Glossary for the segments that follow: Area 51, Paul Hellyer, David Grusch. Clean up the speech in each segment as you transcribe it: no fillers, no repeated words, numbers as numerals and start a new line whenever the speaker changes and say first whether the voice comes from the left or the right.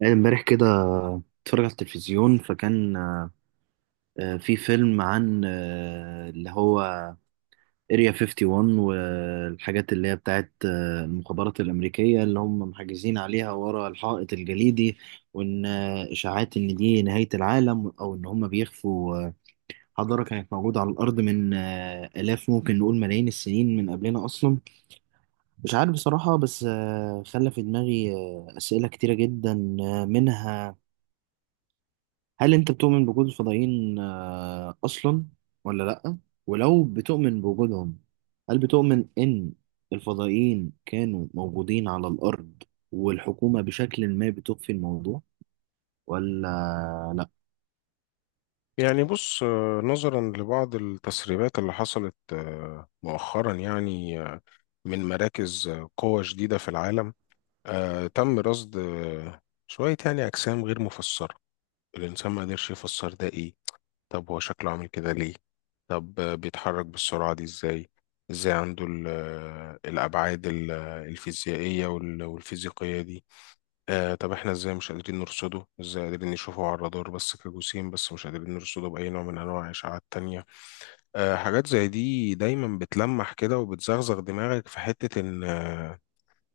right: يعني امبارح كده اتفرج على التلفزيون فكان في فيلم عن اللي هو اريا 51 والحاجات اللي هي بتاعت المخابرات الأمريكية اللي هم محجزين عليها ورا الحائط الجليدي. وإن إشاعات إن دي نهاية العالم أو إن هم بيخفوا حضارة كانت موجودة على الأرض من آلاف، ممكن نقول ملايين السنين من قبلنا أصلا. مش عارف بصراحة، بس خلى في دماغي أسئلة كتيرة جدا، منها: هل انت بتؤمن بوجود الفضائيين اصلا ولا لا؟ ولو بتؤمن بوجودهم، هل بتؤمن ان الفضائيين كانوا موجودين على الارض والحكومة بشكل ما بتخفي الموضوع ولا لا؟
left: يعني بص، نظرا لبعض التسريبات اللي حصلت مؤخرا يعني، من مراكز قوة جديدة في العالم. تم رصد شوية يعني أجسام غير مفسرة. الإنسان ما قدرش يفسر ده، إيه؟ طب هو شكله عامل كده ليه؟ طب بيتحرك بالسرعة دي إزاي؟ إزاي عنده الأبعاد الفيزيائية والفيزيقية دي؟ طب احنا ازاي مش قادرين نرصده؟ ازاي قادرين نشوفه على الرادار بس كجسيم، بس مش قادرين نرصده بأي نوع من انواع الاشعاعات التانية؟ حاجات زي دي دايما بتلمح كده وبتزغزغ دماغك في حتة ان،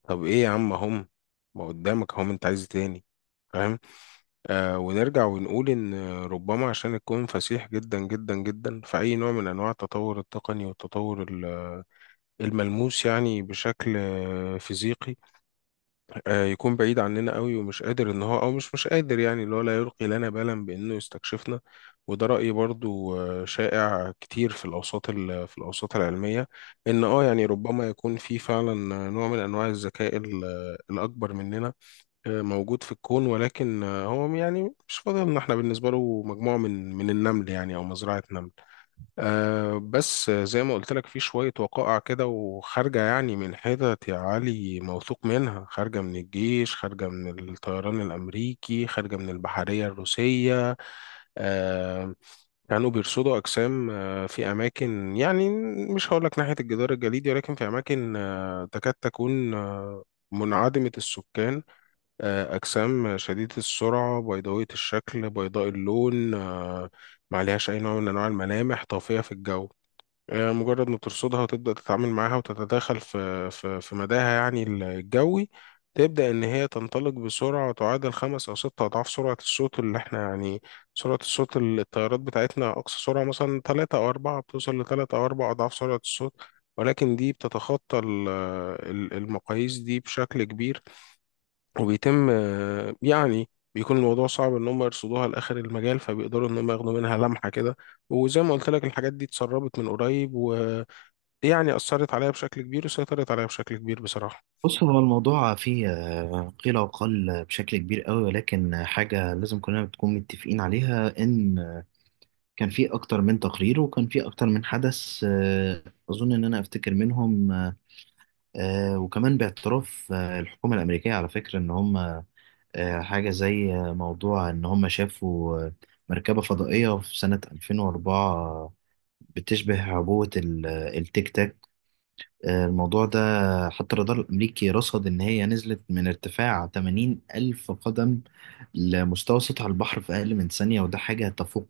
left: طب ايه يا عم؟ هم ما قدامك، هم انت عايز إيه تاني؟ فاهم؟ ونرجع ونقول ان ربما عشان الكون فسيح جدا جدا جدا، فأي نوع من انواع التطور التقني والتطور الملموس، يعني بشكل فيزيقي، يكون بعيد عننا قوي، ومش قادر ان هو، او مش قادر، يعني اللي هو لا يلقي لنا بالا بانه يستكشفنا. وده رأي برضو شائع كتير في الاوساط العلمية، ان يعني ربما يكون في فعلا نوع من انواع الذكاء الاكبر مننا، موجود في الكون، ولكن هو يعني مش فاضل ان احنا بالنسبة له مجموعة من النمل، يعني او مزرعة نمل. بس زي ما قلت لك، في شوية وقائع كده، وخارجة يعني من حتت يا علي موثوق منها، خارجة من الجيش، خارجة من الطيران الأمريكي، خارجة من البحرية الروسية. أه كانوا بيرصدوا أجسام في أماكن، يعني مش هقول لك ناحية الجدار الجليدي، ولكن في أماكن تكاد تكون منعدمة السكان. أجسام شديدة السرعة، بيضاوية الشكل، بيضاء اللون، ما عليهاش أي نوع من أنواع الملامح، طافية في الجو. مجرد ما ترصدها وتبدأ تتعامل معاها وتتداخل في مداها، يعني الجوي، تبدأ إن هي تنطلق بسرعة تعادل 5 أو 6 أضعاف سرعة الصوت، اللي إحنا يعني، سرعة الصوت، الطيارات بتاعتنا أقصى سرعة، مثلا تلاتة أو أربعة بتوصل ل3 أو 4 أضعاف سرعة الصوت. ولكن دي بتتخطى المقاييس دي بشكل كبير. وبيتم، يعني، بيكون الموضوع صعب إن هم يرصدوها لآخر المجال، فبيقدروا إن هم ياخدوا منها لمحة كده. وزي ما قلت لك، الحاجات دي اتسربت من قريب، يعني أثرت عليا بشكل كبير وسيطرت عليا بشكل كبير بصراحة.
right: بص، هو الموضوع فيه قيل وقال بشكل كبير قوي، ولكن حاجة لازم كلنا بتكون متفقين عليها: ان كان في اكتر من تقرير وكان في اكتر من حدث اظن ان انا افتكر منهم، وكمان باعتراف الحكومة الأمريكية على فكرة، إن هم حاجة زي موضوع إن هم شافوا مركبة فضائية في سنة 2004 بتشبه عبوة التيك تاك. الموضوع ده حتى الرادار الأمريكي رصد إن هي نزلت من ارتفاع 80 ألف قدم لمستوى سطح البحر في أقل من ثانية، وده حاجة تفوق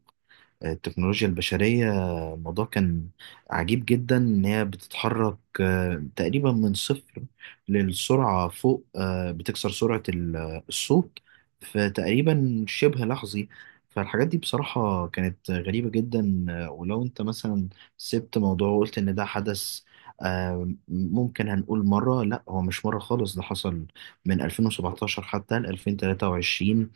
right: التكنولوجيا البشرية. الموضوع كان عجيب جدا، إن هي بتتحرك تقريبا من صفر للسرعة فوق، بتكسر سرعة الصوت. فتقريبا شبه لحظي. فالحاجات دي بصراحة كانت غريبة جدا. ولو أنت مثلا سبت موضوع وقلت إن ده حدث ممكن هنقول مرة، لا هو مش مرة خالص، ده حصل من 2017 حتى ل 2023.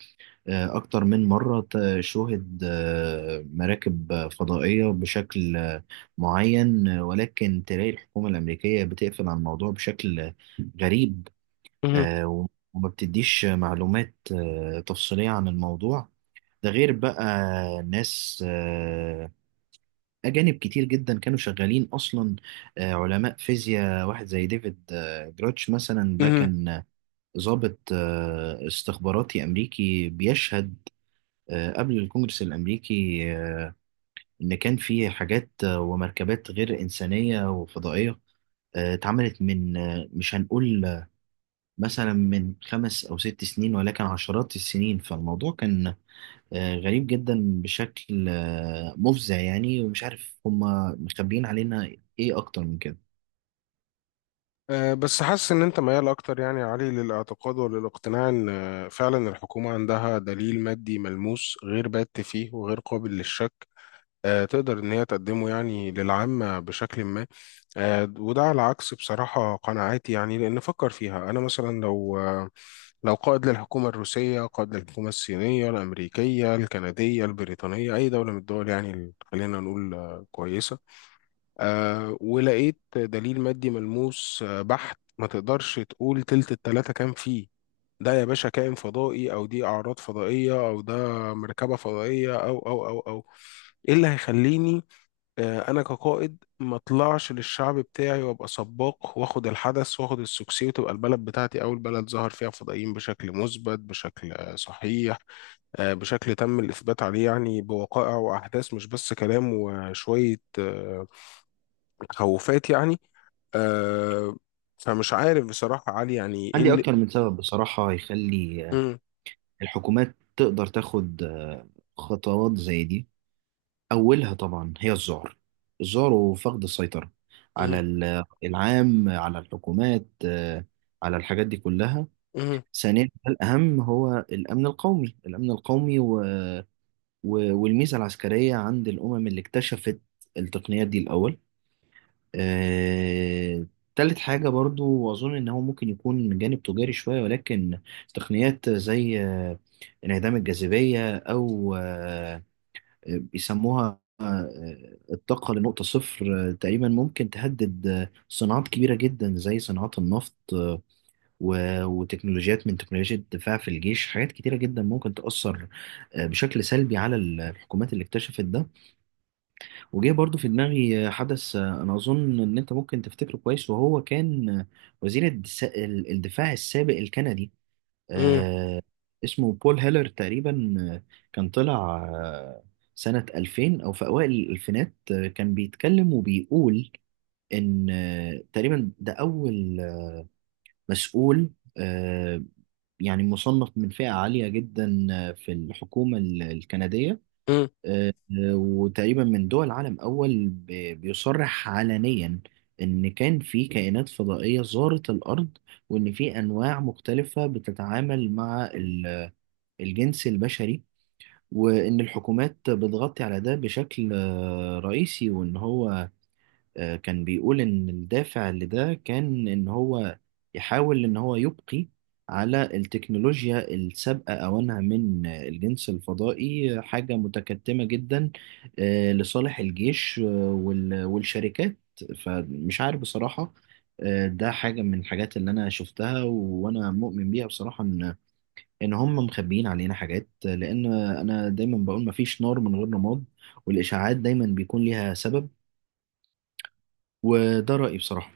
right: أكتر من مرة شوهد مراكب فضائية بشكل معين، ولكن تلاقي الحكومة الأمريكية بتقفل على الموضوع بشكل غريب.
left: مهم.
right: آه، و- وما بتديش معلومات تفصيلية عن الموضوع ده، غير بقى ناس أجانب كتير جدا كانوا شغالين أصلا. علماء فيزياء، واحد زي ديفيد جراتش مثلا، ده
left: مهم.
right: كان ضابط استخباراتي أمريكي، بيشهد قبل الكونجرس الأمريكي إن كان في حاجات ومركبات غير إنسانية وفضائية اتعملت من مش هنقول مثلا من 5 أو 6 سنين، ولكن عشرات السنين. فالموضوع كان غريب جدا بشكل مفزع يعني، ومش عارف هما مخبيين علينا إيه أكتر من كده.
left: بس حاسس إن أنت ميال أكتر يعني يا علي للاعتقاد وللاقتناع إن فعلا الحكومة عندها دليل مادي ملموس غير بات فيه وغير قابل للشك، تقدر إن هي تقدمه يعني للعامة بشكل ما. وده على عكس بصراحة قناعاتي، يعني لأن فكر فيها، أنا مثلا لو قائد للحكومة الروسية، قائد للحكومة الصينية، الأمريكية، الكندية، البريطانية، أي دولة من الدول يعني، خلينا نقول كويسة، ولقيت دليل مادي ملموس بحت، ما تقدرش تقول تلت التلاتة، كان فيه ده يا باشا كائن فضائي، أو دي أعراض فضائية، أو ده مركبة فضائية. أو أو أو أو إيه اللي هيخليني، انا كقائد، ما اطلعش للشعب بتاعي وابقى سباق، واخد الحدث، واخد السكسي، وتبقى البلد بتاعتي اول بلد ظهر فيها فضائيين بشكل مثبت، بشكل صحيح، بشكل تم الاثبات عليه يعني بوقائع واحداث، مش بس كلام وشويه تخوفات يعني. آه، فمش عارف بصراحه علي، يعني ايه
right: عندي
left: اللي.
right: أكتر من سبب بصراحة يخلي
left: مم،
right: الحكومات تقدر تاخد خطوات زي دي. أولها طبعا هي الذعر، الذعر وفقد السيطرة على
left: مم،
right: العام، على الحكومات على الحاجات دي كلها.
left: مم،
right: ثانيا الأهم هو الأمن القومي، الأمن القومي والميزة العسكرية عند الأمم اللي اكتشفت التقنيات دي الأول. آه... تالت حاجة برضو، وأظن إن هو ممكن يكون من جانب تجاري شوية، ولكن تقنيات زي انعدام الجاذبية، أو بيسموها الطاقة لنقطة صفر تقريبا، ممكن تهدد صناعات كبيرة جدا زي صناعات النفط وتكنولوجيات من تكنولوجيا الدفاع في الجيش. حاجات كتيرة جدا ممكن تأثر بشكل سلبي على الحكومات اللي اكتشفت ده. وجه برضو في دماغي حدث، أنا أظن إن أنت ممكن تفتكره كويس، وهو كان وزير الدفاع السابق الكندي،
left: مم،
right: آه اسمه بول هيلر تقريبا. كان طلع آه، سنة 2000 أو في أوائل الألفينات، كان بيتكلم وبيقول إن تقريبا ده أول مسؤول آه، يعني مصنف من فئة عالية جدا في الحكومة الكندية،
left: مم.
right: وتقريبا من دول عالم أول بيصرح علنيا إن كان في كائنات فضائية زارت الأرض، وإن في أنواع مختلفة بتتعامل مع الجنس البشري، وإن الحكومات بتغطي على ده بشكل رئيسي. وإن هو كان بيقول إن الدافع لده كان إن هو يحاول إن هو يبقي على التكنولوجيا السابقة أوانها من الجنس الفضائي حاجة متكتمة جدا، لصالح الجيش والشركات. فمش عارف بصراحة، ده حاجة من الحاجات اللي أنا شفتها وأنا مؤمن بيها بصراحة، ان هم مخبيين علينا حاجات، لان انا دايما بقول: مفيش نار من غير رماد، والاشاعات دايما بيكون ليها سبب. وده رايي بصراحه.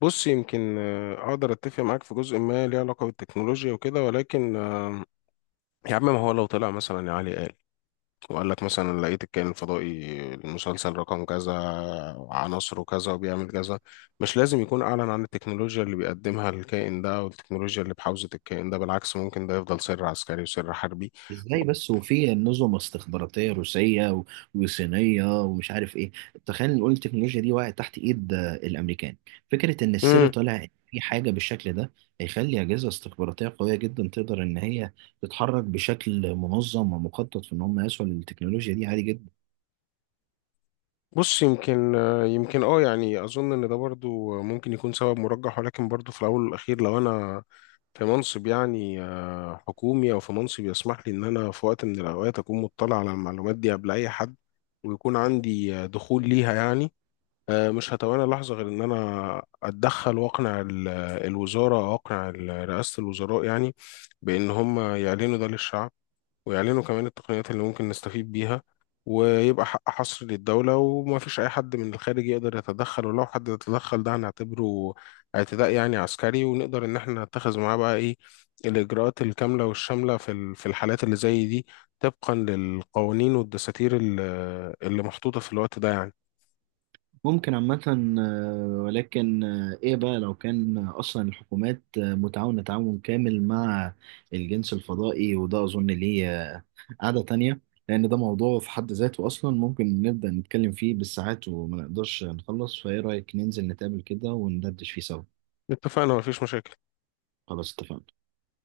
left: بص، يمكن اقدر اتفق معاك في جزء ما ليه علاقه بالتكنولوجيا وكده، ولكن، يا عم، ما هو لو طلع مثلا يا علي، قال وقال لك مثلا لقيت الكائن الفضائي المسلسل رقم كذا، عناصره كذا، وبيعمل كذا. مش لازم يكون أعلن عن التكنولوجيا اللي بيقدمها الكائن ده والتكنولوجيا اللي بحوزة الكائن ده. بالعكس، ممكن ده يفضل سر عسكري وسر حربي.
right: ازاي بس، وفي نظم استخباراتيه روسيه وصينيه ومش عارف ايه؟ تخيل نقول التكنولوجيا دي وقعت تحت ايد الامريكان، فكره ان السر طالع إن في حاجه بالشكل ده هيخلي اجهزه استخباراتيه قويه جدا تقدر ان هي تتحرك بشكل منظم ومخطط في ان هم يسوا للتكنولوجيا دي عادي جدا.
left: بص، يمكن يعني اظن ان ده برضو ممكن يكون سبب مرجح، ولكن برضو في الاول والاخير، لو انا في منصب يعني حكومي، او في منصب يسمح لي ان انا في وقت من الاوقات اكون مطلع على المعلومات دي قبل اي حد، ويكون عندي دخول ليها يعني، مش هتوانى لحظة غير ان انا اتدخل واقنع الوزارة، او اقنع رئاسة الوزراء يعني، بان هم يعلنوا ده للشعب، ويعلنوا كمان التقنيات اللي ممكن نستفيد بيها، ويبقى حق حصر للدولة، وما فيش أي حد من الخارج يقدر يتدخل، ولو حد تدخل ده هنعتبره اعتداء يعني عسكري، ونقدر إن احنا نتخذ معاه بقى إيه الإجراءات الكاملة والشاملة في الحالات اللي زي دي، طبقا للقوانين والدساتير اللي محطوطة في الوقت ده يعني.
right: ممكن عامة، ولكن إيه بقى لو كان أصلا الحكومات متعاونة تعاون كامل مع الجنس الفضائي؟ وده أظن ليه قعدة تانية، لأن ده موضوع في حد ذاته أصلا ممكن نبدأ نتكلم فيه بالساعات وما نقدرش نخلص. فإيه رأيك ننزل نتقابل كده وندردش فيه سوا؟
left: اتفقنا، مفيش مشاكل.
right: خلاص، اتفقنا.